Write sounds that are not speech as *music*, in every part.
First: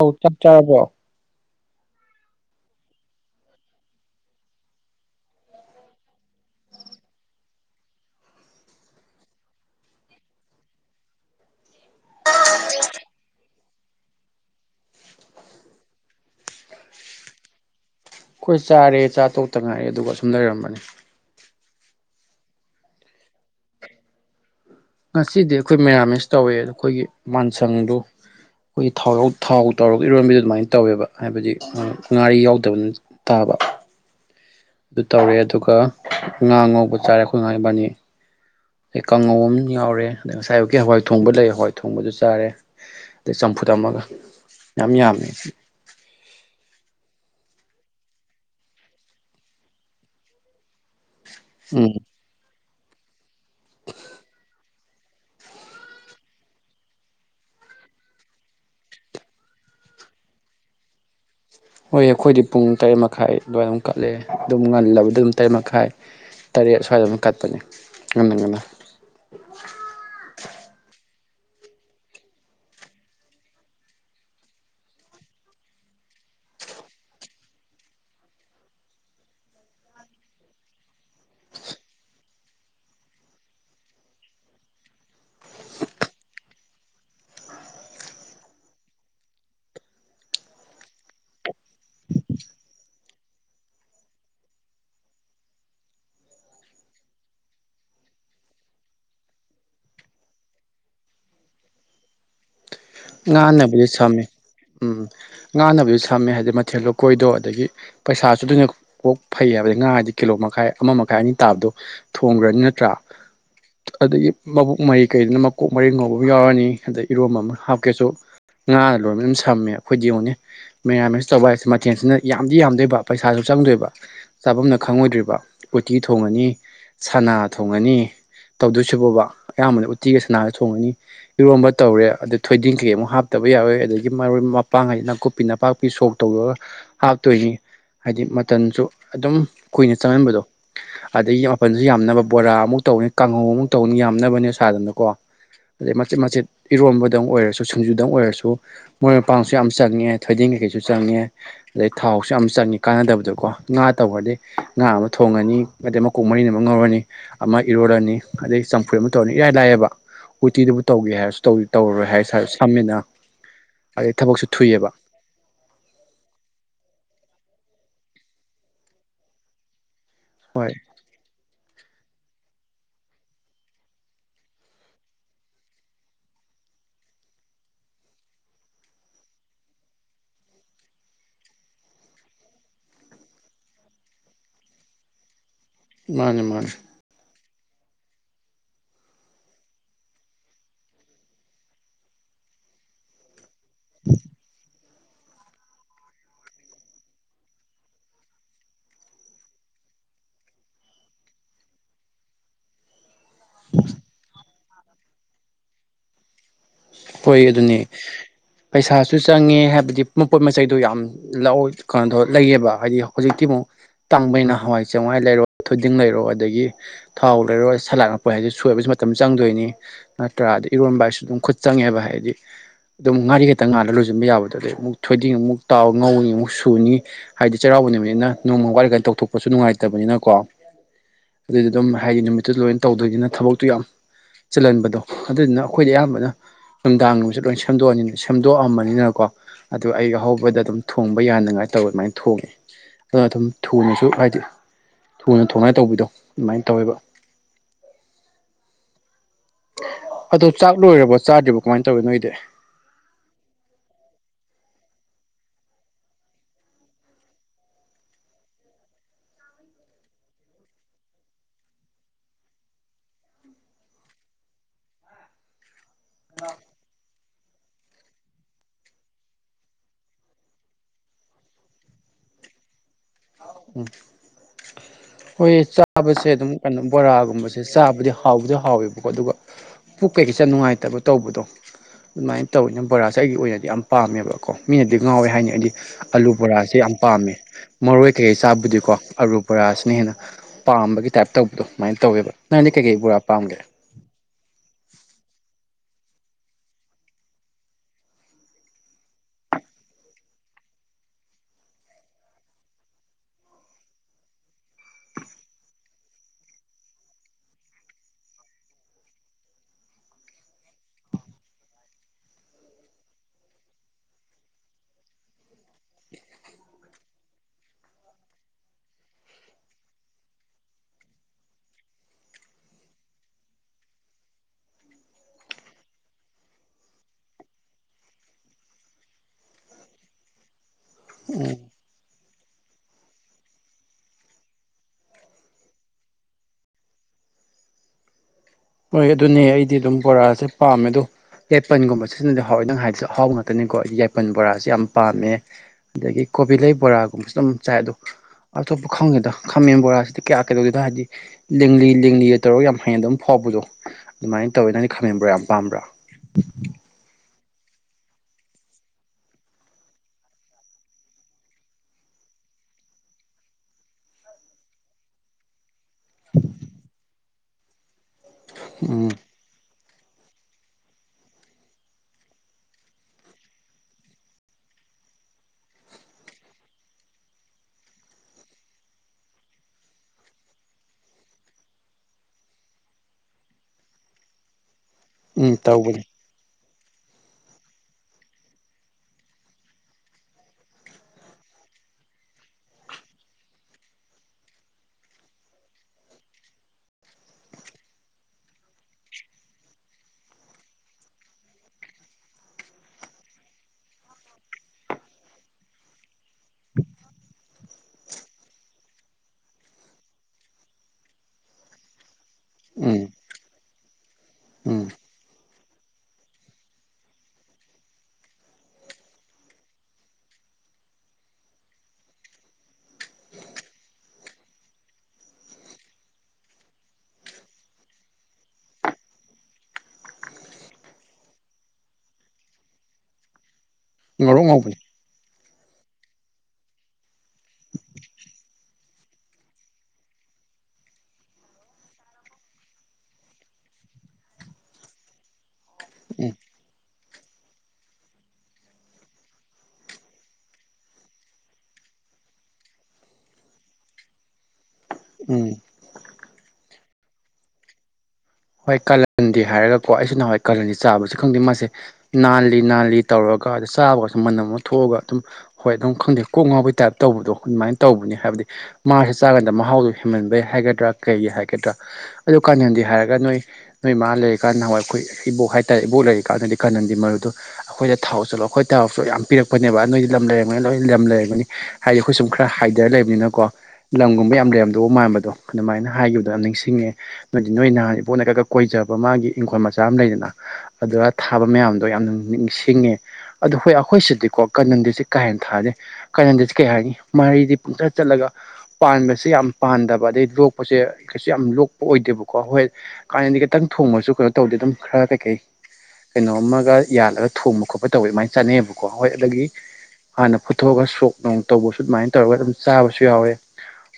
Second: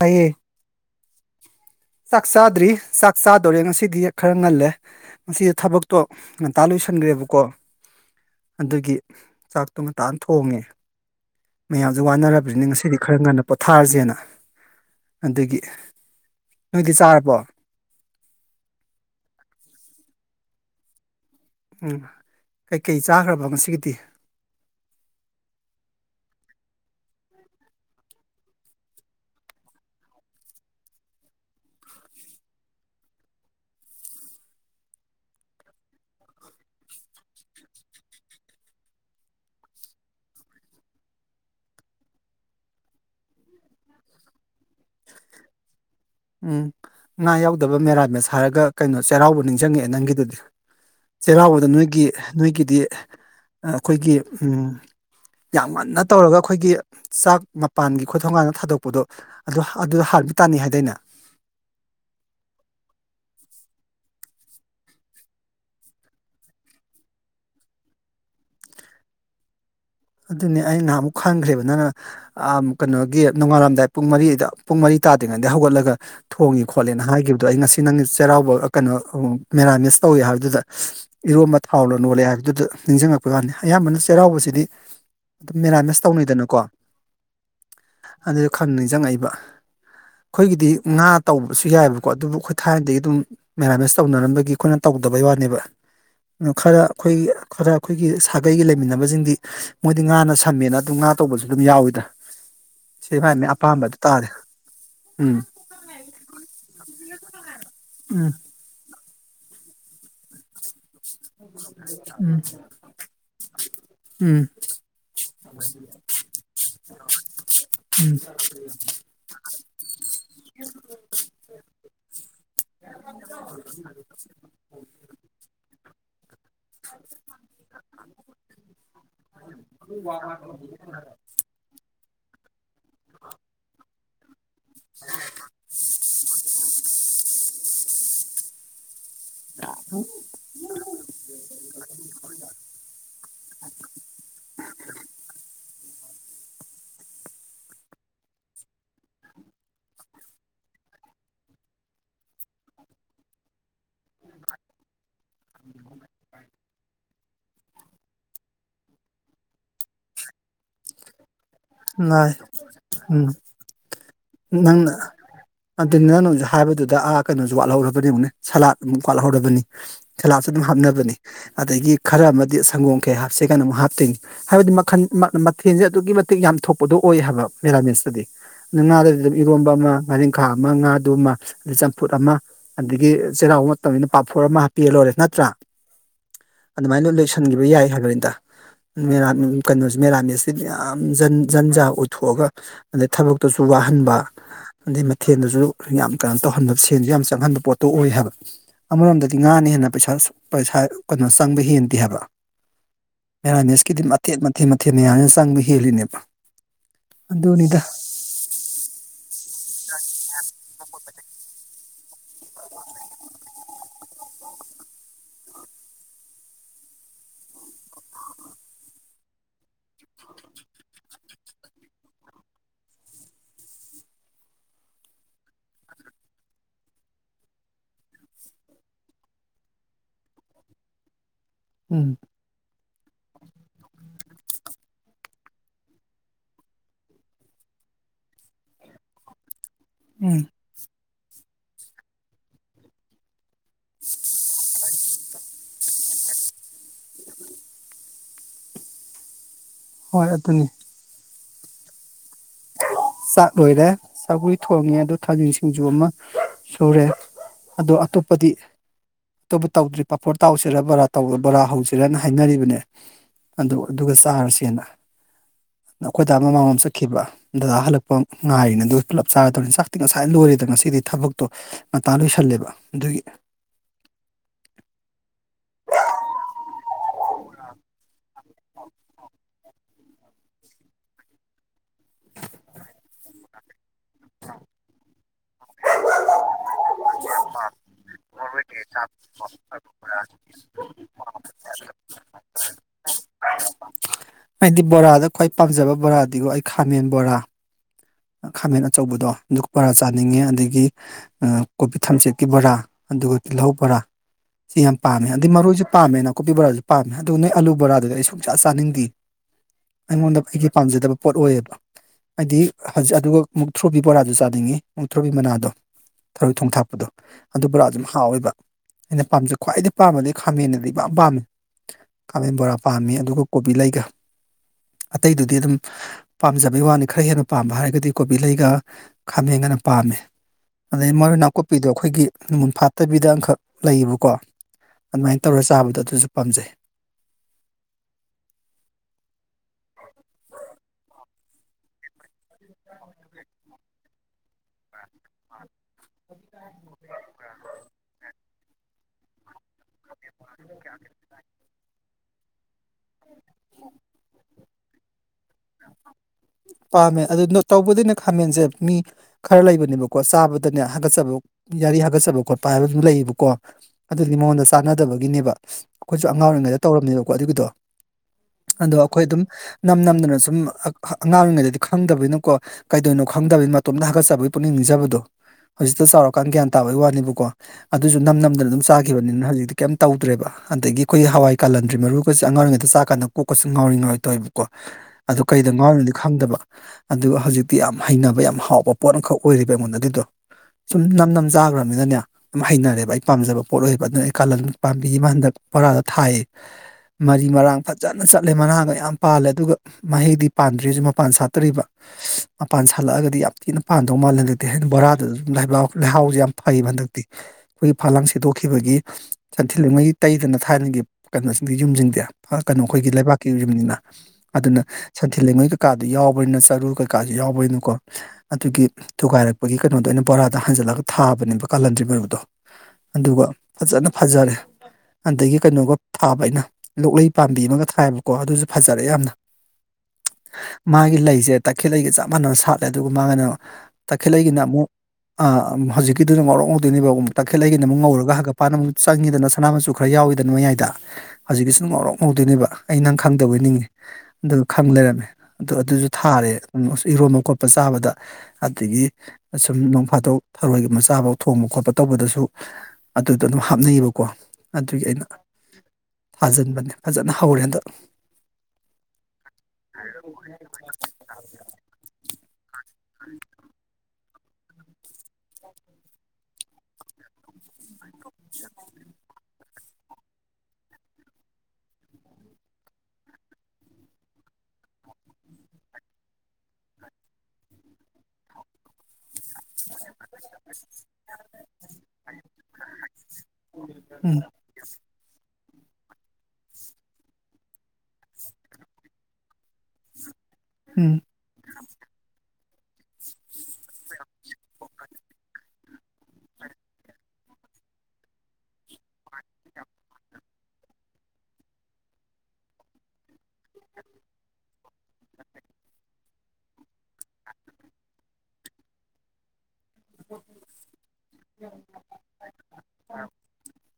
ꯑꯧ ꯆꯥꯛ ꯇꯥꯏꯌꯦ ꯆꯥꯔꯕꯣ ꯆꯥꯛ ꯆꯥꯗ꯭ꯔꯤ ꯆꯥꯛ ꯆꯥꯗꯣꯔꯦ ꯉꯁꯤꯗꯤ ꯈꯔ ꯉꯜꯂꯦ ꯉꯁꯤ ꯊꯕꯛꯇꯣ ꯉꯟꯇꯥ ꯂꯣꯏꯁꯟꯒ꯭ꯔꯦꯕꯀꯣ ꯑꯗꯨꯒꯤ ꯆꯥꯛꯇꯣ ꯉꯇꯥ ꯊꯣꯡꯉꯦ ꯃꯌꯥꯝꯖꯦ ꯋꯥꯅꯔꯕꯅꯤꯅ ꯉꯁꯤꯗꯤ ꯈꯔ ꯉꯟꯅ ꯄꯣꯊꯥꯔꯖꯦꯅ ꯑꯗꯒꯤ ꯅꯣꯏꯗꯤ ꯆꯥꯔꯕꯣ ꯈꯣꯏ ꯆꯥꯔꯦ ꯆꯥ ꯇꯣꯇ ꯉꯥꯏꯔꯤ ꯑꯗꯨꯒ ꯁꯨꯝ ꯂꯩꯔꯝꯕꯅꯦ ꯎꯝ ꯀꯩꯀꯩ ꯆꯥꯈ꯭ꯔꯕ ꯉꯁꯤꯒꯤꯗꯤ ꯉꯁꯤꯗꯤ ꯑꯈꯣꯏ ꯃꯦꯔꯥꯃꯤꯁ ꯇꯧꯋꯦ ꯑꯗꯣ ꯑꯈꯣꯏꯒꯤ ꯃꯥꯟꯁꯪꯗꯣ ꯈꯣꯏꯒꯤ ꯊꯥꯎ ꯌꯥꯎ ꯊꯥꯎ ꯇꯧꯔꯒ ꯏꯔꯣꯟꯕꯤꯗꯣ ꯑꯗꯨꯃꯥꯏꯅ ꯇꯧꯋꯦꯕ ꯍꯥꯏꯕꯗꯤ ꯉꯥꯔꯤ ꯌꯥꯎꯗꯕ ꯇꯥꯕ ꯑꯗꯨ ꯇꯧꯔꯦ ꯑꯗꯨꯒ ꯉꯥ ꯉꯧꯕ ꯆꯥꯔꯦ ꯑꯈꯣꯏ ꯉꯥ ꯏꯕꯥꯅꯤ ꯑꯩꯩ ꯀꯥꯡꯉꯧ ꯑꯃ ꯌꯥꯎꯔꯦ ꯑꯗꯩ ꯉꯁꯥꯏ ꯑꯌꯨꯛꯀꯤ ꯍꯋꯥꯏ ꯊꯣꯡꯕ ꯂꯩ ꯍꯋꯥꯏ ꯊꯣꯡꯕꯗꯨ ꯆꯥꯔꯦ ꯗꯩ ꯆꯝꯐꯨꯠ ꯑꯝꯃꯒ ꯌꯥꯝ ꯌꯥꯝꯃꯦ ꯎꯝ ꯉꯥ ꯌꯥꯎꯗꯕ ꯃꯦꯔꯥꯃꯦꯁ ꯍꯥꯏꯔꯒ ꯀꯩꯅꯣ ꯆꯩꯔꯥꯎꯕ ꯅꯤꯡꯖꯪꯉꯛꯑꯦ ꯅꯪꯒꯤꯗꯨꯗꯤ ꯆꯩꯔꯥꯎꯕꯗ ꯎꯝ ꯅꯣꯏꯒꯤ ꯅꯣꯏꯒꯤꯗꯤ ꯑ ꯑꯈꯣꯏꯒꯤ ꯎꯝ ꯌꯥꯝ ꯉꯟꯅ ꯇꯧꯔꯒ ꯑꯈꯣꯏꯒꯤ ꯆꯥꯛ ꯃꯄꯥꯟꯒꯤ ꯈꯣ ꯊꯣꯡꯒꯥꯟꯗ ꯊꯥꯗꯣꯛꯄꯗꯣ ꯑꯗꯣ ꯑꯗꯨ ꯍꯥꯟꯕꯤ ꯇꯥꯅꯩ ꯍꯥꯏꯗꯩꯅꯦ ꯍꯣꯏ ꯑꯈꯣꯏꯗꯤ ꯄꯨꯡ ꯇꯔꯦꯠ ꯃꯈꯥꯏ ꯂꯣꯏ ꯑꯗꯨꯝ ꯀꯠꯂꯦ ꯑꯗꯨꯝ ꯉꯜꯂꯕꯗ ꯑꯗꯨꯝ ꯇꯔꯦꯠ ꯃꯈꯥꯏ ꯇꯔꯦꯠ ꯁ꯭ꯋꯥꯏꯗ ꯗꯨꯝ ꯀꯠꯄꯅꯦ ꯉꯟꯅ ꯉꯟꯅ ꯑꯗꯨꯅꯦ ꯑꯩ ꯅꯍꯥꯟꯃꯨꯛ ꯈꯪꯈ꯭ꯔꯦꯕ ꯅꯪꯅ ꯑꯥ ꯀꯅꯣꯒꯤ ꯅꯣꯡꯉꯥꯜꯂꯝꯗꯥꯏ ꯄꯨꯡ ꯃꯔꯤꯗ ꯄꯨꯡ ꯃꯔꯤ ꯇꯥꯗ꯭ꯔꯤꯉꯩꯗ ꯍꯧꯒꯠꯂꯒ ꯊꯣꯡꯉꯤ ꯈꯣꯠꯂꯦꯅ ꯍꯥꯏꯈꯤꯕꯗꯣ ꯑꯩ ꯉꯁꯤ ꯅꯪꯒꯤ ꯆꯩꯔꯥꯎꯕ ꯀꯅꯣ ꯃꯦꯔꯥꯃꯤꯁ ꯇꯧꯏ ꯍꯥꯏꯕꯗꯨꯗ ꯏꯔꯣꯝꯕ ꯊꯥꯎꯅ ꯂꯣꯜꯂꯦ ꯍꯥꯏꯕꯗꯨꯗ ꯅꯤꯡꯖꯤꯡꯉꯛꯄ ꯋꯥꯅꯤ ꯑꯌꯥꯝꯕꯅ ꯆꯩꯔꯥꯎꯕꯁꯤꯗꯤ ꯑꯗꯨꯝ ꯃꯦꯔꯥꯃꯦꯁ ꯇꯧꯅꯩꯗꯅꯀꯣ ꯑꯗꯨꯏ ꯈꯪꯅꯤ ꯅꯤꯡꯖꯪꯉꯛꯏꯕ ꯈꯣꯏꯒꯤꯗꯤ ꯉꯥ ꯇꯧꯕꯁꯨ ꯌꯥꯏꯕꯀꯣ ꯑꯗꯨꯕꯨ ꯈꯣꯏ ꯊꯥꯏꯅꯗꯩꯩ ꯑꯗꯨꯝ ꯃꯦꯔꯥꯃꯦꯖ ꯇꯧꯅꯔꯝꯕꯒꯤ ꯑꯈꯣꯏꯅ ꯇꯧꯗꯕꯩ ꯋꯥꯅꯦꯕ ꯈꯔ ꯑꯈꯣꯏ ꯈꯔ ꯑꯈꯣꯏꯒꯤ ꯁꯥꯒꯩꯒꯤ ꯂꯩꯃꯤꯟꯅꯕꯖꯤꯡꯗꯤ ꯃꯣꯏꯗꯤ ꯉꯥꯅ ꯁꯝꯃꯦꯅ ꯑꯗꯨꯝ ꯉꯥ ꯇꯧꯕꯖꯨ ꯑꯗꯨꯝ ꯌꯥꯎꯋꯤꯗ ꯁꯤ ꯃꯥꯏꯃꯥꯏ ꯉꯥꯟꯅꯕꯨꯗꯤ ꯑꯄꯥꯝꯕꯗꯨ ꯁꯝꯃꯦ ꯇꯥꯔꯦ ꯎꯝ ꯉꯥꯅꯕꯨꯗꯤ ꯁꯝꯃꯦ ꯍꯥꯏꯗꯤ ꯃꯊꯦꯜ ꯂꯨꯀꯣꯏꯗꯣ ꯑꯗꯒꯤ ꯎꯝ ꯄꯩꯁꯥꯁꯨ ꯑꯗꯨꯅ ꯀꯣꯛ ꯐꯩ ꯍꯥꯏꯕꯗꯤ ꯉꯥ ꯗꯤ ꯀꯤꯂꯣ ꯃꯈꯥꯏ ꯑꯃ ꯃꯈꯥꯏ ꯑꯅꯤ ꯇꯥꯕꯗꯣ ꯎꯝ ꯊꯣꯡꯒ꯭ꯔꯅꯤ ꯅꯠꯇ꯭ꯔꯥ ꯑꯗꯒꯤ ꯎꯝ ꯃꯕꯨꯛ ꯃꯍꯩ ꯀꯩꯗꯨꯅ ꯃꯀꯣꯛ ꯃꯔꯦꯡ ꯉꯧꯕꯝ ꯌꯥꯎꯔꯅꯤ ꯑꯗꯩ ꯏꯔꯣꯝꯕ ꯑꯃ ꯍꯥꯞꯀꯦꯁꯨ ꯎꯝ ꯉꯥꯗ ꯂꯣꯏꯅ ꯑꯗꯨꯝ ꯁꯝꯃꯦꯕ ꯑꯩꯈꯣꯏꯗꯤ ꯌ°ꯡꯉ°ꯅ° ꯃꯦꯔꯥꯃꯦꯁ ꯇꯧꯕ ꯍꯥꯏꯁꯦ ꯃꯊꯦꯜꯁꯤꯅ ꯌꯥꯝꯗꯤ ꯌꯥꯝꯗꯣꯏꯕ ꯄꯩꯁꯥꯁꯨ ꯆꯪꯗꯣꯏꯕ ꯆꯥꯐꯝꯅ ꯈꯪꯉꯣꯏꯗ꯭ꯔꯤꯕ ꯎꯇꯤ ꯊꯣꯡꯉꯅꯤ ꯁꯅꯥ ꯊꯣꯡꯉꯅꯤ ꯇꯧꯗꯣꯏꯁꯤꯕꯣꯕ ꯑꯌꯥꯝꯕꯅ ꯎꯠꯇꯤꯒ ꯁꯅꯥꯒꯥ ꯊꯣꯡꯉꯅꯤ ꯏꯔꯣꯝꯕ ꯇꯧꯔꯦ ꯑꯗ ꯊꯣꯏꯗꯡ ꯀꯩꯃꯨꯛ ꯍꯥꯞꯇꯕ ꯌꯥꯔꫭꯏ ꯑꯗꯒꯤ ꯃꯔꯣꯏ ꯃ ꯄꯥꯡ ꯉꯩꯁꯤ ꯅꯥꯀꯨꯞꯄꯤ ꯅꯅꯥꯄꯥꯛꯄꯤ ꯁꯣꯛ ꯇꯧꯔꯒ ꯍꯥꯞꯇꯣꯏꯅꯤ ꯍꯥꯏꯗꯤ ꯃꯇꯝꯁꯨ ꯑꯗꯨꯝ ꯀꯨꯏꯅ ꯆꯪꯍꯟꯕꯗꯣ ꯑꯗꯗꯒꯤ ꯃꯥꯄꯜꯁꯨ ꯌꯥꯝꯅꯕ ꯕꯣꯔꯥ ꯑꯃꯨꯛ ꯇꯧꯅꯤ ꯀꯥꯡꯍꯧ ꯑꯃꯨꯛ ꯇꯧꯅꯤ ꯌꯥꯝꯅꯕꯅꯦ ꯁꯥꯗꯅꯀꯣ ꯑꯗꯩ ꯃꯆꯦꯠ ꯃꯆꯦꯠ ꯏꯔꯣꯝꯕ ꯗꯪ ꯑꯣꯏꯔꯁꯨ ꯁꯤꯡꯖꯨꯗꯪ ꯑꯣꯏꯔꯁꯨ ꯃꯔꯣꯏ ꯃꯄꯥꯡꯁꯨ ꯌꯥꯝ ꯆꯪꯉꯦ ꯊꯣꯏꯗꯡ ꯀꯩꯀꯩꯁꯨ ꯆꯪꯉꯦ ꯑꯗꯩ ꯊꯥꯎꯁꯨ ꯌꯥꯝ ꯆꯪꯉꯤ ꯀꯥꯟꯅꯗꯕꯗꯀꯣ ꯉꯥ ꯇꯧꯈ꯭ꯔꯗꯤ ꯉꯥ ꯑꯃ ꯊꯣꯡꯉꯅꯤ ꯑꯗꯩ ꯃꯀꯣꯛ ꯃꯔꯤꯟ ꯑꯃ ꯉꯧꯔꯅꯤ ꯑꯃ ꯏꯔꯣꯜꯂꯅꯤ ꯑꯗꯩ ꯆꯝꯐꯨꯔꯤ ꯑꯃ ꯇꯧꯔꯅꯤ ꯏꯔꯥꯏ ꯂꯥꯏꯑꯌꯦꯕ ꯎꯇꯤꯗꯨꯕꯨ ꯇꯧꯒꯦ ꯍꯥꯏꯔꯁꯨ ꯇꯧꯔꯣꯏ ꯍꯥꯏ ꯉꯥꯏ ꯁꯝꯃꯤꯅ ꯑꯗꯩ ꯊꯕꯛꯁꯨ ꯊꯨꯏꯑꯕ ꯅꯪꯅꯥ ꯑꯗꯨ ꯅꯪ ꯅꯍꯧꯖꯤꯡ ꯍꯥꯏꯕꯗꯨꯗ ꯑꯥ ꯀꯩꯅꯣꯁꯨ ꯋꯥꯠꯍꯧꯔꯕꯅꯤ ꯑꯃꯨꯛꯅꯦ ꯁꯂꯥꯠ ꯑꯃꯨꯛ ꯋꯥꯠꯍꯧꯔꯕꯅꯤ ꯁꯦꯂꯥꯞꯁꯨ ꯑꯗꯨꯝ ꯍꯣꯏ ꯍꯥꯞꯅꯕꯅꯤ ꯑꯗꯒꯤ ꯈꯔ ꯑꯃꯗꯤ ꯁꯪꯒꯣꯝ ꯀꯩ ꯍꯥꯞꯁꯦ ꯀꯥꯏꯅ ꯑꯃꯨꯛ ꯍꯥꯞꯇꯣꯏꯅꯤ ꯍꯥꯏꯕꯗꯤ ꯃꯈꯟ ꯃꯊꯦꯜꯁꯦ ꯑꯗꯨꯛꯀꯤ ꯃꯇꯤꯛ ꯌꯥꯝ ꯊꯣꯛꯄꯗꯣ ꯑꯣꯏ ꯍꯥꯏꯕ ꯃꯦꯔꯥꯃꯤꯟꯁꯇꯗꯤ ꯑꯗꯨ ꯉꯗꯥꯗꯤ ꯑꯗꯨꯝ ꯏꯔꯣꯝꯕ ꯑꯃ ꯉꯥꯔꯤꯡꯈꯥ ꯑꯃ ꯉꯥꯗꯨ ꯑꯃ ꯑꯗꯩ ꯆꯝꯐꯨꯠ ꯑꯃ ꯑꯗꯒꯤ ꯆꯩꯔꯥꯎꯕ ꯃꯇꯝꯅꯤꯅ ꯄꯥꯐꯣꯔ ꯑꯃ ꯍꯥꯞꯄꯤꯔꯥ ꯂꯣꯏꯔ° ꯅꯠꯇ꯭ꯔꯥ ꯃꯥꯅꯤ ꯃꯥꯅꯤ ꯑꯗꯨꯃꯥꯏꯅ ꯂꫭꯏ ꯂꯣꯏꯁꯤꯟꯈꯤꯕ ꯌꯥꯏ ꯍꯥꯏꯕꯅꯤꯗ *inaudible* ꯃꯦꯔꯥꯕꯤꯁꯤ ꯌꯥꯝꯖꯟ ꯖꯟꯖꯥ ꯎꯊꯣꯛꯑꯒ ꯑꯗꯩ ꯊꯕꯛꯇꯁꯨ ꯋꯥ ꯍꯟꯕ ꯑꯗꯩ ꯃꯊꯦꯜꯗꯁꯨ ꯌꯥꯝ ꯀꯩꯅꯣ ꯇꯧꯍꯟꯕ ꯁꯦꯟꯁꯨ ꯌꯥꯝ ꯆꯪꯍꯟꯕ ꯄꯣꯠꯇꯨ ꯑꯣꯏ ꯍꯥꯏꯕ ꯑꯃꯔꯣꯝꯗꯗꯤ ꯉꯥꯅ ꯍꯦꯟꯅ ꯄꯩꯁꯥ ꯄꯩꯁꯥ ꯀꯩꯅꯣ ꯆꯪꯕ ꯍꯦꯟꯗꯦ ꯍꯥꯏꯕ *inaudible* ꯃꯦꯔꯥꯃꯤꯁꯀꯤꯗꯤꯝ ꯑꯊꯦꯠ ꯃꯊꯦꯜ ꯃꯊꯦꯜ ꯃꯌꯥꯝꯁꯤꯅ ꯆꯪꯕ ꯍꯦꯜꯂꯤꯅꯦꯕꯥ ꯍꯣꯏ ꯑꯗꯨꯅꯦ ꯄꯩꯁꯥꯁꯨ ꯆꯪꯉꯦ ꯍꯥꯏꯕꯗꯤ ꯃꯄꫭꯠ ꯃꯆꯩꯗꯣ ꯌꯥꯝ ꯂꯧꯋ *inaudible* ꯂꯩꯌꯦꯕ ꯍꯥꯏꯗꯤ ꯍꯧꯖꯤꯛꯇꯤ ꯑꯃꯨꯛ ꯇꯥꯡꯕꯩꯅ ꯍꯋꯥꯏ ꯆꯦꯡꯋꯥꯏ ꯂꯩꯔꯣ ꯊꯣꯏꯗꯤꯡ ꯂꯩꯔꯣ ꯑꯗꯥꯒꯤ ꯊꯥꯎ ꯂꯩꯔꯣꯏ ꯁꯟꯂꯛ ꯃꯄꫭꯠ ꯍꯥꯏꯗꯤ ꯁꯣꯏꯕꯁꯨ ꯃꯇꯝ ꯆꯪꯗꯣꯏꯅꯤ ꯅꯠꯇ꯭ꯔꯥ ꯑꯗꯩ ꯏꯔꯣꯟꯕ ꯍꯥꯏꯁꯨ ꯑꯗꯨꯝ ꯆꯪꯉꯦꯕ ꯍꯥꯏꯗꯤ ꯑꯗꯨꯝ ꯉꯥꯔꯤ ꯈꯛꯇꯪ ꯉꯥꯜꯂ ꯂꯣꯏꯁꯤꯟꯕ ꯌꯥꯕꯗꯨꯗꯥ ꯑꯃꯨꯛ ꯊꯣꯏꯗꯤꯡ ꯑꯃꯨꯛ ꯇꯥꯎ ꯉꯧꯅꯤ ꯑꯃꯨꯛ ꯁꯨꯅꯤ ꯍꯥꯏꯗꯤ ꯆꯩꯔꯥꯎꯕꯅꯤꯅ ꯅꯣꯡꯃ ꯋꯥꯔꯤ ꯀꯥꯏ ꯇꯧꯊꯣꯛꯄꯁꯨ ꯅꯨꯡꯉꯥꯏꯇꯕꯅꯤꯅꯀꯣ ꯑꯗꯨꯏꯗꯩꯗꯤ ꯑꯗꯨꯝ ꯎꯝ ꯍꯥꯏꯗꯤ ꯅꯨꯃꯤꯠꯇꯨꯗ ꯂꯣꯏ ꯇꯧꯗꯣꯏꯅꯤꯅ ꯊꯕꯛꯇꯨ ꯌꯥꯝ ꯆꯜꯍꯟꯕꯗꯣ ꯑꯗꯨꯗꯨꯅ ꯑꯩꯈꯣꯏꯗ ꯑꯌꯥꯝꯕꯅ ꯅꯨꯡꯗꯥꯡ ꯅꯨꯡꯁꯨ ꯂꯣꯏ ꯁꯦꯝꯗꯣꯛꯑꯅꯤꯅ ꯁꯦꯝꯗꯣꯛꯑꯝꯕꯅꯤꯅꯀꯣ ꯑꯗꯨ ꯎꯝ ꯋꯍꯧꯕꯗꯥ ꯑꯗꯨꯝ ꯊꯣꯡꯕ ꯌꯥꯅꯉꯥꯏ ꯇꯧꯋ ꯑꯗꯨꯃꯥꯏꯅ ꯊꯣꯡꯉꯦ ꯑꯗꯨꯅ ꯑꯗꯨꯝ ꯊꯨꯅꯁꯨ ꯍꯥꯏꯗꯤ ꯊꯨꯅ ꯊꯣꯡꯅꯥꯏ ꯇꯧꯕꯤꯗꯣ ꯑꯗꯨꯃꯥꯏꯅ ꯇꯧꯋꯦꯕ ꯍꯣꯏ ꯑꯗꯣ ꯑꯗꯨꯅꯤ ꯆꯥꯛ ꯂꯣꯏꯔꯕꯣ ꯆꯥꯗ꯭ꯔꯤꯕꯣ ꯀꯃꯥꯏꯅ ꯇꯧꯋꯤ ꯅꯣꯏꯗꯤ ꯆꯥꯛ ꯂꯣꯏꯔꯦ ꯁꯧꯒꯔꯤ ꯊꯣꯡꯉꯦ ꯑꯗꯨ ꯊꯥꯡꯖꯤꯡ ꯁꯤꯡꯖꯨ ꯑꯃ ꯁꯨꯔꯦ ꯑꯗꯣ ꯑꯇꯣꯞꯄꯗꯤ ꯑꯇꫭꯞꯄꯥ ꯇꯧꯗ꯭ꯔꯤ ꯄꯥꯐꯣꯔ ꯇꯥꯎꯁꯤꯔꯥ ꯕꯣꯔꯥ ꯇꯧ ꯕꯣꯔꯥ ꯍꯧꯁꯤꯔꯅ ꯍꯥꯏꯅꯔꯤꯕꯅꯦ ꯑꯗꯨ ꯑꯗꯨꯒ ꯆꯥꯔꯁꯦꯅ ꯑꯩꯈꯣꯏ ꯗꯥ ꯃꯃꯥꯡꯣꯝ ꯆꯠꯈꯤꯕ ꯗꯗꯥ ꯍꯜꯂꯛꯄ ꯉꯥꯏꯔꯤꯅꯤ ꯑꯗꯨ ꯄꯨꯂꯞ ꯆꯥꯔꯗꯧꯅꯤ ꯆꯥꯛꯇꯤ ꯉꯁꯥꯏ ꯂꯣꯏꯔꯦꯗꯅ ꯉꯁꯤꯗꯤ ꯊꯕꯛꯇꯣ ꯉꯟꯇꯥ ꯂꯣꯏꯁꯜꯂꯦꯕ ꯑꯗꯨꯏ ꯎꯝ ꯍꯣꯏ ꯆꯥꯕꯁꯦ ꯑꯗꯨꯝ ꯀꯩꯅꯣ ꯕꯣꯔꯥꯒꯨꯝꯕꯖꯦ ꯆꯥꯕꯗꯤ ꯍꯥꯎꯕꯗꯤ ꯍꯥꯎꯋꯦꯕꯀꯣ ꯑꯗꯨꯒ ꯄꯨꯛ ꯀꯩꯀꯩ ꯁꯦ ꯌꯝ ꯅꯨꯡꯉꯥꯏꯇꯕ ꯇꯧꯕꯗꯣ ꯑꯗꯨꯃꯥꯏꯅ ꯇꯧꯋꯤꯅ ꯕꯣꯔꯥꯁꯦ ꯑꯩꯒꯤ ꯑꯣꯏꯅꯗꯤ ꯌꯥꯝ ꯄꯥꯝꯃꯦꯕꯀꯣ ꯃꯤꯅꯗꯤ ꯉꯥꯎꯋꯦ ꯍꯥꯏꯅꯤ ꯑꯩꯗꯤ ꯑꯂꯨ ꯕꯣꯔꯥꯖꯦ ꯌꯥꯝ ꯄꯥꯝꯃꯦ ꯃꯔꯣꯏ ꯀꯩꯀꯩ ꯆꯥꯕꯨꯗꯤꯀꯣ ꯑꯥꯔꯨ ꯕꯣꯔꯥꯁꯤꯅ ꯍꯦꯟꯅ ꯄꯥꯝꯕꯒꯤ ꯇꯥꯏꯞ ꯇꯧꯕꯗꯣ ꯃꯥꯏ ꯇꯧꯋꯦꯕ ꯅꯪꯗꯤ ꯀꯩ ꯀꯩ ꯕꯣꯔꯥ ꯄꯥꯝꯒꯦ ꯑꯩꯗꯤ ꯕꯣꯔꯥꯗ ꯈ꯭ꯨꯋꯥꯏ ꯄꯥꯝꯖꯕ ꯕꯣꯔꯥꯗꯤꯒꯣ ꯑꯩ ꯈꯥꯃꯦꯟ ꯕꯣꯔꯥ ꯈꯥꯃꯦꯟ ꯑꯆꯧꯕꯗꯣ ꯗꯨ ꯕꯣꯔꯥ ꯆꯥꯅꯤꯡꯉꯦ ꯑꯗꯒꯤ ꯑꯥ ꯀꯣꯕꯤ ꯊꯝꯆꯦꯠꯀꯤ ꯕꯣꯔꯥ ꯑꯗꯨꯒ ꯇꯤꯜꯍꯧ ꯕꯣꯔꯥ ꯁꯤ ꯌꯥꯝ ꯄꯥꯝꯃꯦ ꯑꯗꯩ ꯃꯔꯣꯏꯖꯨ ꯄꯥꯝꯃꯦ ꯅꯥꯀꯨꯝꯄꯤ ꯕꯣꯔꯥꯖꯨ ꯄꯥꯝꯃꯦ ꯑꯗꯨ ꯅꯣꯏ ꯑꯥꯂꯨ ꯕꯣꯔꯥꯗꯨꯗꯤ ꯑꯩ ꯁꯨꯡꯆꯥ ꯆꯥꯅꯤꯡꯗꯦ *inaudible* ꯑꯩꯉꯣꯟꯗ ꯑꯩꯒꯤ ꯄꯥꯝꯖꯗꯕ ꯄꯣꯠ ꯑꯣꯏꯌꯦꯕ ꯍꯥꯏꯗꯤ ꯍꯖꯤꯛ ꯑꯗꯨꯒ ꯃꯨꯛꯊ꯭ꯔꯨꯕꯤ ꯕꯣꯔꯥꯖꯨ ꯆꯥꯅꯤꯉꯤ ꯃꯨꯛꯊ꯭ꯔꯨꯕꯤ ꯃꯅꯥꯗꯣ ꯊꯔꯣꯏ ꯊꯣꯡ ꯊꯥꯛꯄꯗꯣ ꯑꯗꯨ ꯈꯔ ꯑꯗꯨꯝ ꯍꯥꯎꯋꯦꯕ ꯑꯩꯅ ꯄꯥꯝꯕꯖꯦ ꯈ꯭ꯋꯥꯏꯗꯩ ꯄꯥꯝꯕꯗꯤ ꯈꯥꯃꯦꯟꯅꯗꯤ ꯏꯄꯥꯝ ꯄꯥꯝꯃꯦ ꯈꯥꯃꯦꯟ ꯕꯣꯔꯥ ꯄꯥꯝꯃꯤ ꯑꯗꯨꯒ ꯀꯣꯕꯤ ꯂꯩꯒ ꯑꯇꯩꯗꯨꯗꯤ ꯑꯗꯨꯝ ꯄꯥꯝꯖꯕꯩ ꯋꯥꯅꯤ ꯈꯔ ꯍꯦꯟꯅ ꯄꯥꯝꯕ ꯍꯥꯏꯔꯒꯗꯤ ꯀꯣꯕꯤ ꯂꯩꯩꯒ ꯈꯥꯃꯦꯟꯒꯅ ꯄꯥꯝꯃꯦ ꯑꯗꯩ ꯃꯣꯏ ꯅꯥꯀꯨꯞꯄꯤꯗꯣ ꯑꯈꯣꯏꯒꯤ ꯃꯨꯟ ꯐꯥꯠꯇꯕꯤꯗ ꯑꯃꯈꯛ ꯂꯩꯌꯦꯕꯀꯣ ꯑꯗꯨꯃꯥꯏꯟ ꯇꯧꯔ ꯆꯥꯕꯗꯣ ꯑꯗꯨꯖꯨ ꯄꯥꯝꯖꯩ ꯍꯣꯏ ꯑꯗꯨꯅꯦ ꯑꯩꯗꯤ ꯑꯗꯨꯝ ꯕꯣꯔꯥꯖꯦ ꯄꯥꯝꯃꯦ ꯑꯗꯣ ꯌꯥꯏꯄꯟꯒꯨꯝꯕ ꯁꯤꯖꯤꯟꯅꯗꯤ ꯍꯥꯎꯋꯦ ꯅꯪ ꯍꯥꯏꯁꯨ ꯑꯍꯥꯎ ꯉꯥꯛꯇꯅꯤꯀꯣ ꯑꯩꯗꯤ ꯌꯥꯏꯄꯟ ꯕꯣꯔꯥꯁꯦ ꯌꯥꯝ ꯄꯥꯝꯃꯦ ꯑꯗꯒꯤ ꯀꯣꯕꯤꯂꯩ ꯕꯣꯔꯥꯒꯨꯝꯕꯁꯨ ꯑꯗꯨꯝ ꯆꯥꯏ ꯑꯗꯣ ꯑꯇꯣꯞꯄ ꯈꯪꯗꯦꯗ ꯈꯥꯃꯦꯟ ꯕꯣꯔꯥ ꯀꯌꯥ ꯀꯩꯗꯧꯗꯦꯗ ꯍꯥꯏꯗꯤ ꯂꯦꯡꯂꯤ ꯂꯦꯡꯂꯤꯒ ꯇꯧꯔ ꯌꯥꯝ ꯍꯩꯅ ꯐꯥꯎꯕꯗꯣ ꯑꯗꯨꯃꯥꯏꯅ ꯇꯧꯋꯦ ꯅꯪꯗꯤ ꯈꯥꯃꯦꯟꯕꯣꯔꯥ ꯌꯥꯝ ꯄꯥꯝꯕ꯭ꯔꯥ ꯄꯥꯝꯃꯦ ꯑꯗꯨ ꯇꯧꯕꯗꯤꯅꯦ ꯈꯥꯃꯦꯟꯁꯦ ꯃꯤ ꯈꯔ ꯂꯩꯕꯅꯦꯕꯀꯣ ꯆꯥꯕꯗꯅꯦ ꯍꯥꯒꯠꯆꯕ ꯌꯥꯔꯤ ꯍꯥꯒꯠꯆꯕ ꯈꯣꯠꯄ ꯍꯥꯏꯕꯖꯨ ꯂꯩꯌꯦꯕꯀꯣ ꯑꯗꯨꯒꯤ ꯃꯉꯣꯟꯗ ꯆꯥꯟꯅꯗꯕꯒꯤꯅꯦꯕ ꯑꯈꯣꯏꯖꯨ ꯑꯉꯥꯡ ꯑꯣꯏꯔꯤꯉꯩꯗ ꯇꯧꯔꯝꯃꯦꯕꯀꯣ ꯑꯗꯨꯒꯤꯗꯣ ꯑꯗꯣ ꯎꯝ ꯑꯈꯣꯏ ꯑꯗꯨꯝ ꯅꯝ ꯅꯝꯗꯅ ꯁꯨꯝ ꯑꯉꯥꯡ ꯑꯣꯏꯔꯤꯉꯩꯗꯗꯤ ꯈꯪꯗꯕꯅꯤꯅꯀꯣ ꯀꯩꯗꯣꯏꯅꯣ ꯈꯪꯗꯕꯅꯤꯅ ꯃꯇꯣꯝꯇ ꯍꯥꯒꯠꯆꯕꯒꯤ ꯄꯨꯛꯅꯤꯡ ꯅꯤꯡꯖꯕꯗꯣ ꯍꯧꯖꯤꯛꯇ ꯆꯥꯎꯔꯀꯥꯟ ꯒ꯭ꯌꯥꯟ ꯇꯥꯕꯩ ꯋꯥꯅꯦꯕꯀꯣ ꯑꯗꯨꯖꯨ ꯅꯝ ꯅꯝꯗꯅ ꯑꯗꯨꯝ ꯆꯥꯒꯤꯕꯅꯤꯅ ꯍꯧꯖꯤꯛꯇꯤ ꯀꯩꯝ ꯇꯧꯗ꯭ꯔꯦꯕ ꯑꯗꯒꯤ ꯑꯈꯣꯏ ꯍꯋꯥꯏ ꯀꯥꯂꯟꯗ꯭ꯔꯤ ꯃꯔꯨꯒꯖꯦ ꯑꯉꯥꯡ ꯑꯣꯏꯔꯤꯉꯩꯗ ꯆꯥ ꯀꯥꯟꯗ ꯀꯣꯛꯀꯥꯁꯦ ꯉꯥꯎꯔꯤ ꯉꯥꯎꯔꯤ ꯇꯧꯋꯦꯕꯀꯣ *inaudible* ꯑꯗꯨ ꯀꯩꯗ ꯇꯧꯕꯅꯦ ꯉꯥꯎꯔꯤꯅꯣꯗꯤ ꯈꯪꯗꯕ ꯑꯗꯨꯒ ꯍꯧꯖꯤꯛꯇꯤ ꯌꯥꯝ ꯍꯩꯅꯕ ꯌꯥꯝ ꯍꯥꯎꯕ ꯄꯣꯠ ꯑꯃꯈꯛ ꯑꯣꯏꯔꯤꯕ ꯑꯩꯉꯣꯟꯗ ꯑꯗꯨꯗꯣ ꯁꯨꯝ ꯅꯝ ꯅꯝ ꯆꯥꯒ꯭ꯔꯕꯅꯤꯅꯅꯦ ꯍꯩꯅꯔꯦꯕ ꯑꯩ ꯄꯥꯝꯖꯕ ꯄꯣꯠ ꯑꯣꯏꯕ ꯑꯗꯨꯅ ꯑꯩ ꯀꯥꯂꯟ ꯄꯥꯝꯕꯤ ꯑꯃ ꯍꯟꯗꯛ ꯕꯣꯔꯥꯗ ꯊꯥꯏ ꯃꯔꯤ ꯃꯔꯥꯡ ꯐꯖꯅ ꯆꯠꯂꯦ ꯃꯅꯥꯒ ꯌꯥꯝ ꯄꯥꯜꯂꯦ ꯑꯗꯨꯒ ꯃꯍꯩꯗꯤ ꯄꯥꯟꯗ꯭ꯔꯤ ꯃꯄꯥꯟ ꯁꯥꯠꯇ꯭ꯔꯤꯕ ꯃꯄꯥꯟ ꯁꯥꯠꯂꯛꯑꯒꯗꯤ ꯌꯥꯝ ꯊꯤꯅ ꯄꯥꯟꯗꯧ ꯃꯥꯜꯂꯦ ꯍꯟꯗꯛꯇꯤ ꯍꯥꯏꯗꯤ ꯕꯣꯔꯥꯗ ꯂꯩꯕꯥꯛ ꯂꯩꯍꯥꯎ ꯌꯥꯝ ꯐꯩꯕ ꯍꯟꯗꯛꯇꯤ ꯈꯣꯏꯒꯤ ꯐꯥꯂꯥꯡ ꯁꯤꯠꯗꯣꯛꯈꯤꯕꯒꯤ ꯁꯟꯊꯤ ꯂꯩꯉꯣꯏꯒꯤ ꯇꯩꯗꯅ ꯊꯥꯏꯅꯒꯤ ꯀꯩꯅꯣꯁꯤꯡꯗꯤ ꯌꯨꯝꯖꯤꯡꯗꯤ ꯐꯥ ꯀꯩꯅꯣ ꯎꯝ ꯑꯩꯈꯣꯏꯒꯤ ꯂꯩꯕꯥꯛꯀꯤ ꯌꯨꯝꯅꯤꯅ ꯑꯗꯨꯅ ꯎꯝ ꯁꯟꯊꯤ ꯂꯩꯉꯣꯏꯒ ꯀꯥꯗ ꯌꯥꯎꯕꯅꯤꯅ ꯆꯥꯔꯨ ꯀꯩꯀꯥꯁꯨ ꯌꯥꯎꯕꯅꯤꯅ ꯀꯣ ꯑꯗꯨꯒꯤ ꯊꯨꯒꯥꯏꯔꯛꯄꯒꯤ ꯀꯩꯅꯣꯗꯣ ꯑꯩꯅ ꯕꯣꯔꯥꯗ ꯍꯥꯟꯖꯤꯜꯂꯒ ꯊꯥꯕꯅꯦꯕ ꯀꯥꯂꯟꯗ꯭ꯔꯤ ꯃꯔꯨꯗꯣ ꯑꯗꯨꯒ ꯐꯖꯥꯅ ꯐꯖꯔꯦ ꯑꯗꯩꯒꯤ ꯀꯩꯅꯣꯒ ꯊꯥꯕ ꯑꯩꯅ ꯂꯣꯛꯂꯩ ꯄꯥꯝꯕꯤ ꯑꯃꯒ ꯊꯥꯌꯦꯕꯀꯣ ꯑꯗꯨꯖꯨ ꯐꯖꯥꯔꯦ ꯌꯥꯝꯅ꯫ ꯃꯥꯒꯤ ꯂꯩꯁꯦ ꯇꯈꯦꯜꯂꯩꯒ ꯆꯞ ꯃꯥꯟꯅꯅ ꯁꯥꯠꯂꯦ ꯑꯗꯨꯒ ꯃꯥꯒꯤꯅ ꯉꯧꯔꯣꯛ ꯇꯈꯦꯜꯂꯩꯒꯤꯅ ꯉꯧꯕꯅꯤ ꯑꯃꯨꯛ ꯑꯥ ꯑꯝ ꯍꯧꯖꯤꯛꯀꯤꯗꯨꯅ ꯉꯧꯔꯣꯛ ꯉꯧꯗꯣꯏꯅꯦꯕ ꯑꯣꯝ ꯇꯈꯦꯠꯂꯩꯒꯤꯅ ꯑꯃꯨꯛ ꯉꯧꯔꯒ ꯍꯪꯒꯠꯄꯥꯟ ꯑꯃꯨꯛ ꯆꯪꯉꯤꯗꯅ ꯁꯠ ꯃꯅꯥ ꯃꯆꯨ ꯈꯔ ꯌꯥꯎꯋꯤꯗꯅ ꯃꯌꯥꯏꯗ ꯍꯧꯖꯤꯛꯀꯤꯁꯤꯅ ꯉꯧꯔꯣꯛ ꯉꯧꯗꯣꯏꯅꯦꯕ ꯑꯩ ꯅꯪ ꯈꯪꯗꯕꯣꯏ ꯅꯤꯡꯉꯤ ꯑꯗꯨꯒ ꯈꯪ ꯂꯩꯔꯝꯃꯦ꯫ ꯑꯗꯣ ꯑꯗꯨꯁꯨ ꯎꯝ ꯊꯥꯔꯦ ꯎꯝ ꯑꯁ ꯏꯔꯣꯝꯕ ꯀꯣꯠꯄ ꯆꯥꯕꯗ ꯑꯗꯒꯤ ꯑꯁꯨꯝ ꯅꯣꯡ ꯐꯥꯗꯣꯛ ꯊꯔꯣꯏꯒꯨꯝꯕ ꯆꯥꯕ ꯊꯣꯡꯕ ꯈꯣꯠꯄ ꯇꯧꯕꯗꯁꯨ ꯑꯗꯨꯗ ꯑꯗꯨꯝ ꯍꯥꯞꯅꯩꯕꯀꯣ ꯑꯗꯨꯒꯤ ꯑꯩꯅ ꯎꯝ ꯊꯥꯖꯟꯕꯅꯦ ꯐꯖꯟꯅ ꯍꯧꯔꯦ ꯍꯟꯗꯛ ꯍꯣꯏ ꯀꯥꯂꯟꯗꯤ ꯍꯥꯏꯔꯒꯀꯣ ꯑꯩꯁꯨ ꯅꯍꯥꯟꯋꯥꯏ ꯀꯥꯂꯟꯗꯤ ꯆꯥꯕꯁꯨ ꯈꯪꯗꯦ ꯃꯥꯁꯦ ꯅꯥꯜꯂꯤ ꯅꯥꯜꯂꯤ ꯇꯧꯔꯒ ꯑꯗ ꯆꯥꯕꯒꯁ ꯃꯅꯝ ꯑꯃ ꯊꯣꯛꯑꯒ ꯑꯗꯨꯝ ꯍꯣꯏ ꯑꯗꯨꯝ ꯈꯪꯗꯦ ꯀꯣꯛ ꯉꯥꯎꯕꯩ ꯇꯥꯏꯞ ꯇꯧꯕꯗꯣ ꯑꯗꯨꯃꯥꯏꯅ ꯇꯧꯕꯅꯤ ꯍꯥꯏꯕꯗꯤ ꯃꯥꯁꯦ ꯆꯥꯀꯥꯟꯗ ꯃꯍꯥꯎꯗꯣ ꯍꯦꯟꯃꯟꯕꯩ ꯍꯥꯏꯒꯗ꯭ꯔꯥ ꯀꯩꯒꯤ ꯍꯥꯏꯒꯗ꯭ꯔꯥ ꯑꯗꯨ ꯀꯥꯟꯅꯗꯤ ꯍꯥꯏꯔ ꯔꯥ ꯅꯣꯏ ꯅꯣꯏ ꯃꯥ ꯂꯩꯔꯤꯀꯥꯟ ꯅꯍꯥꯟꯋꯥꯏ ꯑꯩꯈꯣꯏ ꯏꯕꯣꯛ ꯍꯥꯏꯇꯥꯔꯦ ꯏꯕꯣꯛ ꯂꯩꯔꯤꯀꯥꯟꯗꯗꯤ ꯀꯅꯟꯗꯤ ꯃꯔꯨꯗꯨ ꯑꯈꯣꯏꯗ ꯊꯥꯎ ꯆꯠꯂꯣ ꯑꯩꯈꯣꯏ ꯇꯥꯎꯔꯆꯣ ꯌꯥꯝ ꯄꯤꯔꯛꯄꯅꯦꯕ ꯑꯅꯣꯏ ꯂꯝ ꯂꯩꯔꯝꯒꯅꯤ ꯂꯣꯏ ꯂꯝ ꯂꯩꯔꯝꯒꯅꯤ ꯍꯥꯏꯌꯦ ꯑꯩꯈꯣꯏ ꯁꯨꯝ ꯈꯔ ꯍꯥꯏꯗꯥꯔ ꯂꯩꯕꯅꯤꯅꯀꯣ ꯎꯝ ꯂꯝꯒꯨꯝꯕ ꯌꯥꯝ ꯂꯩꯔꯝ ꯗꯧ ꯃꯥꯟꯕꯗꯣ ꯑꯗꯨꯃꯥꯏꯅ ꯍꯥꯏꯈꯤꯕꯗꯣ ꯌꯝ ꯅꯤꯡꯁꯤꯡꯉꯦ ꯅꯗꯤ ꯅꯣꯏ ꯅꯍꯥꯟ ꯕꯣꯠꯅꯀꯀꯥ ꯀꯣꯏꯖꯕ ꯃꯥꯒꯤ ꯏꯪꯈꯣꯜ ꯃꯆꯥ ꯑꯝ ꯂꯩꯗꯅ ꯑꯗꯨꯔ ꯎꯝ ꯊꯥ ꯊꯥꯕ ꯃꯌꯥꯝꯗꯣ ꯌꯥꯝꯅ ꯅꯤꯡꯁꯤꯡꯉꯦ, ꯑꯗꯣ ꯍꯣꯏ ꯑꯈꯣꯏꯁꯤꯗꯤꯀꯣ ꯀꯅꯟꯗꯤꯁꯤ ꯀꯥ ꯍꯦꯟꯅ ꯊꯥꯗꯦ ꯀꯥꯅꯟꯗꯤꯁꯤ ꯀꯩ ꯍꯥꯏꯅꯤ ꯃꯥꯔꯤꯗꯤ ꯄꯨꯡꯆꯠ ꯆꯠꯂꯒ ꯄꯥꯟꯕꯁꯦ ꯌꯥꯝ ꯄꯥꯟꯗꯕ ꯑꯗꯩ ꯂꯣꯛꯄꯁꯦ ꯀꯩꯁꯨ ꯌꯥꯝ ꯂꯣꯛꯄ ꯑꯣꯏꯗꯦꯕꯀꯣ ꯍꯣꯏ ꯀꯥꯏꯅꯟꯗꯤ ꯈꯤꯇꯪ ꯊꯣꯡꯉꯁꯨ ꯀꯩꯅꯣ ꯇꯧꯗꯦ ꯑꯗꯨꯝ ꯈꯔ ꯀꯩꯀꯩ ꯀꯩꯅꯣꯝ ꯑꯃꯒ ꯌꯥꯜꯂꯒ ꯊꯣꯡꯕ ꯈꯣꯠꯄ ꯇꯧꯋꯦ ꯑꯗꯨꯃꯥꯏꯟ ꯆꯥꯅꯩꯑꯦꯕꯀꯣ ꯍꯣꯏ ꯑꯗꯒꯤ ꯍꯥꯟꯅ ꯐꯨꯠꯊꯣꯛꯑꯒ ꯁꯣꯛ ꯅꯣꯡ ꯇꯧꯕꯁꯨ ꯑꯗꯨꯃꯥꯏꯟ ꯇꯧꯔꯒ ꯑꯗꯨꯝ ꯆꯥꯕꯁꯨ ꯌꯥꯎꯋꯦ꯫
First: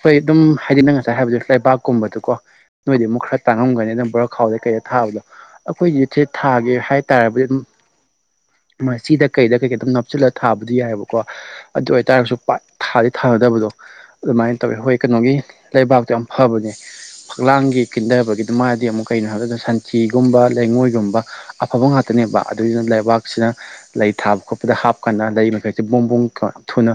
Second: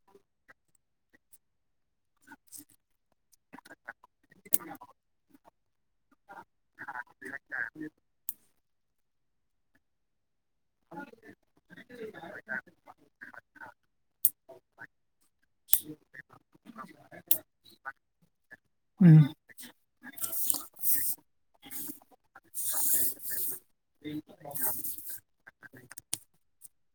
ꯍꯣꯏ ꯑꯗꯨꯝ ꯍꯥꯏꯗꯤ ꯅꯪ ꯉꯁꯥꯏ ꯍꯥꯏꯕꯗꯨ ꯂꯩꯕꯥꯛꯀꯨꯝꯕꯗꯨꯀꯣ ꯅꯣꯏꯗꯤ ꯑꯃꯨꯛ ꯈꯔ ꯇꯥꯡꯉꯝ ꯅꯝꯕꯔ ꯈꯥꯎꯗꯦ ꯀꯩꯗ ꯊꯥꯕꯗꯣ ꯑꯩꯈꯣꯏꯒꯤ ꯊ꯭ꯔꯦꯠ ꯊꯥꯒꯦ ꯍꯥꯏꯇꯥꯔꯕꯗꯤ ꯑꯗꯨꯝ ꯃꯆꯤꯗ ꯀꯩꯗ ꯀꯩꯀꯩ ꯑꯗꯨꯝ ꯅꯞꯆꯤꯜꯂꯥ ꯊꯥꯕꯗꯤ ꯌꯥꯏꯑꯦꯕꯀꯣ ꯑꯗꯨ ꯑꯣꯏꯇꯥꯔꯒꯁꯨ ꯄꯠ ꯊꯥꯗꯤ ꯊꯥꯅꯗꯕꯗꯣ ꯑꯗꯨꯃꯥꯏꯟ ꯇꯧꯋꯦ ꯍꯣꯏ ꯀꯩꯅꯣꯒꯤ ꯂꯩꯕꯥꯛꯇꯣ ꯌꯥꯝ ꯐꯥꯕꯅꯦ ꯐꯛꯂꯥꯡꯒꯤ ꯀꯤꯟꯊꯕꯒꯤꯗꯨ ꯃꯥꯗꯤ ꯑꯃꯨꯛ ꯀꯩꯅꯣ ꯎꯝ ꯍꯥꯏꯕꯗꯗꯥ ꯁꯟ ꯆꯤꯒꯨꯝꯕ ꯂꯩꯉꯣꯏꯒꯨꯝꯕ ꯑꯐꯕ ꯉꯥꯛꯇꯅꯦꯕ ꯑꯗꯨꯏꯗꯨꯅ ꯂꯩꯕꯥꯛꯁꯤꯅ ꯂꯩ ꯊꯥꯕ ꯈꯣꯠꯄꯗ ꯍꯥꯞꯀꯟꯗꯥ ꯂꯩ ꯃꯈꯩꯁꯦ ꯕꯣꯡꯕꯣꯡ ꯊꯣꯏ ꯊꯨꯅ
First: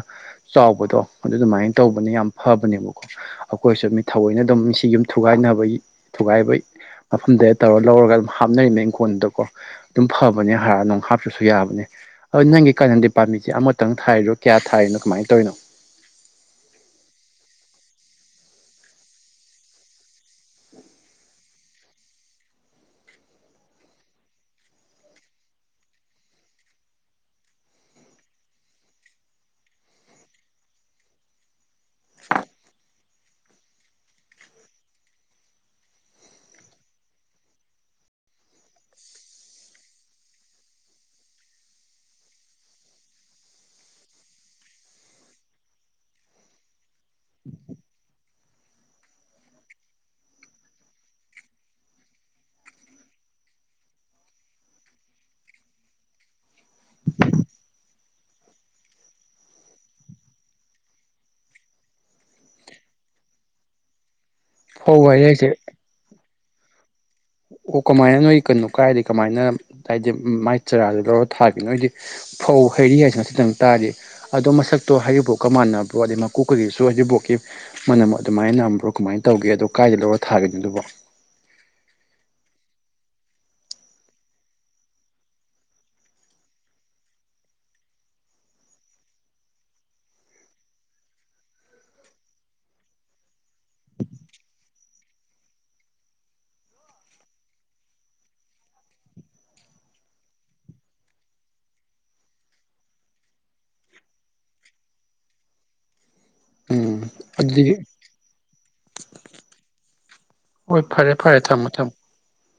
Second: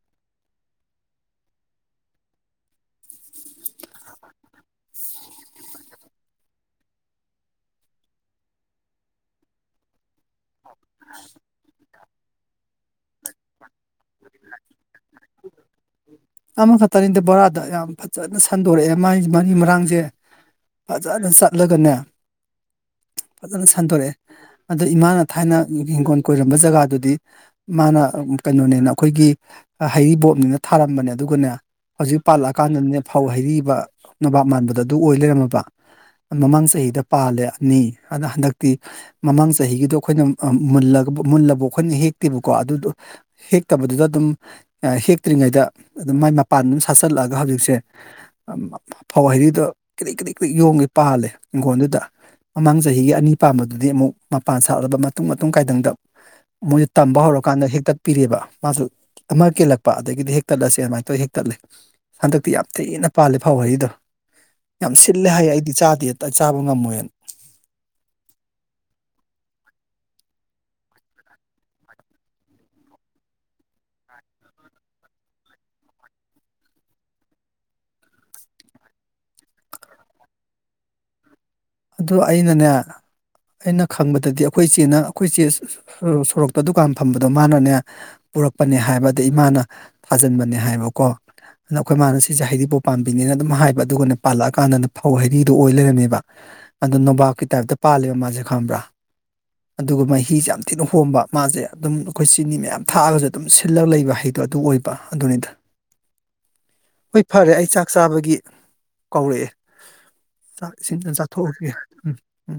ꯆꯥꯎꯕꯗꯣ ꯑꯗꯨ ꯑꯗꯨꯃꯥꯏꯟ ꯇꯧꯕꯅꯦ ꯌꯥꯝ ꯐꯥꯕꯅꯦꯕꯀꯣ ꯑꯈꯣꯏꯁꯨ ꯃꯤꯠ ꯊꯑꯣꯏꯅ ꯑꯗꯨꯝ ꯁꯤ ꯌꯨꯝ ꯊꯨꯒꯥꯏꯅꯕꯒꯤ ꯊꯨꯒꯥꯏꯕꯩ ꯃꯐꯝꯗꯩ ꯇꯧꯔ ꯂꯧꯔꯒ ꯑꯗꯨꯝ ꯍꯥꯞꯅꯔꯤꯅꯦꯡ ꯏꯪꯈꯣꯟꯗꯀꯣ ꯑꯗꯨꯝ ꯐꯕꯅꯦ ꯍꯥꯔ ꯅꯨꯡ ꯍꯥꯞ ꯇ꯭ꯔꯨꯁꯨ ꯌꯥꯕꯅꯦ ꯑꯗꯣ ꯅꯪꯒꯤ ꯀꯅꯟꯗꯤ ꯄꯥꯟꯕꯤꯁꯦ ꯑꯃꯇꯪ ꯊꯥꯏꯔꯤꯔꯣ ꯀ꯭ꯌꯥ ꯊꯥꯔꯤꯅꯣ ꯀꯃꯥꯏꯟ ꯇꯧꯔꯤꯅꯣ? ꯑꯃꯈꯛꯇꯅꯤꯗ ꯕꯣꯔꯥꯗ ꯌꯥꯝ ꯐꯖꯥꯅ ꯁꯟꯗꯣꯔꯛꯑꯦ ꯃꯥꯏ ꯃꯔꯤ ꯃꯔꯥꯡꯁꯦ ꯐꯖꯥꯅ ꯆꯠꯂꯒꯅꯦ ꯐꯖꯥꯅ ꯁꯟꯗꯣꯔꯛꯑꯦ ꯑꯗꯥ ꯏꯃꯥꯅ ꯊꯥꯏꯅ ꯍꯤꯡꯒꯣꯜ ꯀꯣꯏꯔꯝꯕ ꯖꯒꯥꯗꯨꯗꯤ ꯃꯥꯅ ꯑꯥ ꯀꯩꯅꯣꯅꯦꯅ ꯑꯩꯈꯣꯏꯒꯤ ꯍꯩꯔꯤꯕꯣꯞꯅꯤꯅ ꯊꯥꯔꯝꯕꯅꯦꯞ ꯑꯗꯨꯒꯅꯦ ꯍꯧꯖꯤꯛ ꯄꯥꯜꯂꯛꯑꯀꯥꯟꯗꯅꯦ ꯐꯧ ꯍꯩꯔꯤꯕ ꯅꯕꯥꯞ ꯃꯥꯟꯕꯗꯣ ꯑꯗꯨ ꯑꯣꯏ ꯂꯩꯔꯝꯃꯕ ꯃꯃꯥꯡ ꯆꯍꯤꯗ ꯄꯥꯜꯂꯦ ꯑꯅꯤ ꯑꯗꯨꯅ ꯍꯟꯗꯛꯇꯤ ꯃꯃꯥꯡ ꯆꯍꯤꯒꯤꯗꯣ ꯑꯩꯈꯣꯏꯅ ꯑ ꯃꯨꯜꯂꯕ‌ꯣꯛ ꯃꯨꯜꯂꯕ‌ꯣꯛ ꯑꯩꯈꯣꯏꯅ ꯍꯦꯛꯇꯦꯕꯀꯣ ꯑꯗꯨꯗꯣ ꯍꯦꯛꯇꯕꯗꯨꯗ ꯑꯗꯨꯝ ꯑ ꯍꯦꯛꯇ꯭ꯔꯤꯉꯩꯗ ꯑꯗꯨꯝ ꯃꯥꯏ ꯃꯄꯥꯟ ꯑꯗꯨꯝ ꯁꯥꯠꯆꯜꯂꯛꯑꯒ ꯍꯧꯖꯤꯛꯁꯦ ꯑꯝ ꯑꯝ ꯐꯧ ꯍꯩꯔꯤꯗꯣ ꯀ꯭ꯔꯤꯛ ꯀ꯭ꯔꯤꯛ ꯀ꯭ꯔꯤꯛ ꯌꯣꯝꯒꯩ ꯄꯥꯜꯂꯦ ꯏꯪꯈꯣꯟꯗꯨꯗ ꯃꯃꯥꯡ ꯆꯍꯤꯒꯤ ꯑꯅꯤ ꯄꯥꯟꯕꯥꯗꯨꯗꯤ ꯑꯃꯨꯛ ꯃꯄꯥꯟ ꯁꯥꯠꯂꯕ ꯃꯇꯨꯡ ꯃꯇꯨꯡ ꯀꯥꯏꯗꯪꯗ ꯃꯣꯏꯅ ꯇꯝꯕ ꯍꯧꯔꯀꯥꯟꯗ ꯍꯦꯛꯇꯛꯄꯤꯔꯦꯕ ꯃꯥꯁꯨ ꯑꯃ ꯀꯦꯜꯂꯛꯄ ꯑꯗꯒꯤꯗꯤ ꯍꯦꯛ ꯇꯠꯂꯁꯦꯅ ꯑꯗꯨꯃꯥꯏꯅ ꯇꯧ ꯍꯦꯛ ꯇꯠꯂꯦ ꯍꯟꯗꯛꯇꯤ ꯌꯥꯝ ꯊꯤꯅ ꯄꯥꯜꯂ‌ꯦ ꯐꯧ ꯍꯔꯤꯗꯣ ꯌꯥꯝ ꯍꯣꯏ ꯍꯣꯏ ꯁꯤꯜꯂꯦ ꯑꯩꯁꯦ ꯍꯥꯏꯌꯦ ꯑꯩꯗꯤ ꯆꯥꯗꯦꯗ ꯆꯥꯕ ꯉꯝꯃꯣꯏꯅ ꯑꯣ ꯀꯃꯥꯏꯅ ꯅꯣꯏ ꯀꯩꯅꯣ ꯀꯥꯏꯗꯤ ꯀꯃꯥꯏꯅ ꯍꯥꯏꯗꯤ ꯃꯥꯏ ꯆꯔꯥꯗ‌ꯣ ꯊꯥꯒ‌ꯦ ꯅꯣꯏꯗꯤ ꯐꯧ ꯍꯩꯔꯤ ꯍꯥꯏꯁꯤ ꯆꯁꯤꯇꯪ ꯇꯥꯏꯌ‌ꯦ ꯑꯗꯣ ꯃꯁꯛꯇꯣ ꯍꯥꯏꯔꯤꯕꯐꯥꯎꯀ ꯃꯥꯟꯅꯕꯣ ꯑꯗꯩ ꯃꯀꯣꯛꯀꯒꯤꯁꯨ ꯍꯥꯏꯗꯤ ꯍꯔꯤꯕꯐꯥꯎꯀꯤ ꯃꯅꯕ‌ꯣ ꯑꯗꯨꯃꯥꯏꯅ ꯅꯝꯕ꯭ꯔꯣ ꯀꯃꯥꯏꯅ ꯇꯧꯒꯦ ꯑꯗꯣ ꯀꯥꯏꯗ ꯂꯧꯔ ꯊꯥꯒ‌ꯦ ꯑꯗꯨꯕꯣ ꯑꯗꯨ ꯑꯩꯅꯅꯦ ꯑꯩꯅ ꯈꯪꯕꯗꯗꯤ ꯑꯩꯈꯣꯏ ꯏꯆꯦꯅ ꯑꯩꯈꯣꯏ ꯏꯆꯦ ꯁꯣꯔꯣꯛꯇ ꯗꯨꯀꯥꯟ ꯐꯝꯕꯗꯣ ꯃꯥꯅꯅꯦ ꯄꯨꯔꯛꯄꯅꯦ ꯍꯥꯏꯕ ꯑꯗꯩ ꯃꯥꯅ ꯊꯥꯖꯤꯟꯕꯅꯦ ꯍꯥꯏꯕꯀꯣ ꯅ ꯑꯩꯈ‌ꯣꯏ ꯃꯥꯅ ꯁꯤꯁ‌ꯦ ꯍꯩꯔꯤꯕꯥꯎꯀ ꯄꯥꯝꯕꯤꯅꯦꯅ ꯑꯗꯨꯝ ꯍꯥꯏꯕ ꯑꯗꯨꯒꯅ‌ꯦ ꯄꯥꯜꯂꯛꯑꯀꯥꯟꯗ ꯐꯧ ꯍꯩꯔꯤꯗꯨꯣ ꯑꯣꯏ ꯂꯩꯔꯝꯃ‌ꯦꯕ ꯑꯗ‌ꯣ ꯅꯣꯕꯥꯥꯞꯀꯤ ꯇꯥꯏꯞꯇ ꯄꯥꯜꯂꯦꯕ ꯃꯥꯁꯦ ꯈꯪꯕ꯭ꯔꯥ ꯑꯗꯨꯒ ꯃꯍꯤꯁꯦ ꯌꯥꯝ ꯊꯤꯅ ꯍꯣꯝꯕ ꯃꯥꯁꯦ ꯑꯗꯨꯝ ꯑꯩꯈꯣꯏ ꯆꯤꯅꯤ ꯃꯌꯥꯝ ꯊꯥꯛꯑꯒꯁꯨ ꯑꯗꯨꯝ ꯁꯤꯜꯂꯒ ꯂꯩꯕ ꯍꯩꯗꯣ ꯑꯗꯨ ꯑꯣꯏꯕ ꯑꯗꯨꯅꯤꯗ ꯎꯝ ꯍꯣꯏ ꯐꯔꯦ ꯑꯩ ꯑꯗꯨꯗꯤ ꯆꯥꯛ ꯆꯥꯕꯒꯤ ꯀꯧꯔꯛꯑꯦ ꯍꯣꯏ ꯁꯤꯗꯅ ꯐꯔꯦ ꯐꯔꯦ ꯊꯝꯃꯣ ꯆꯥꯊꯣꯛꯎꯈꯤꯒꯦ ꯊꯝꯃꯣ ꯎꯝ ꯎꯝ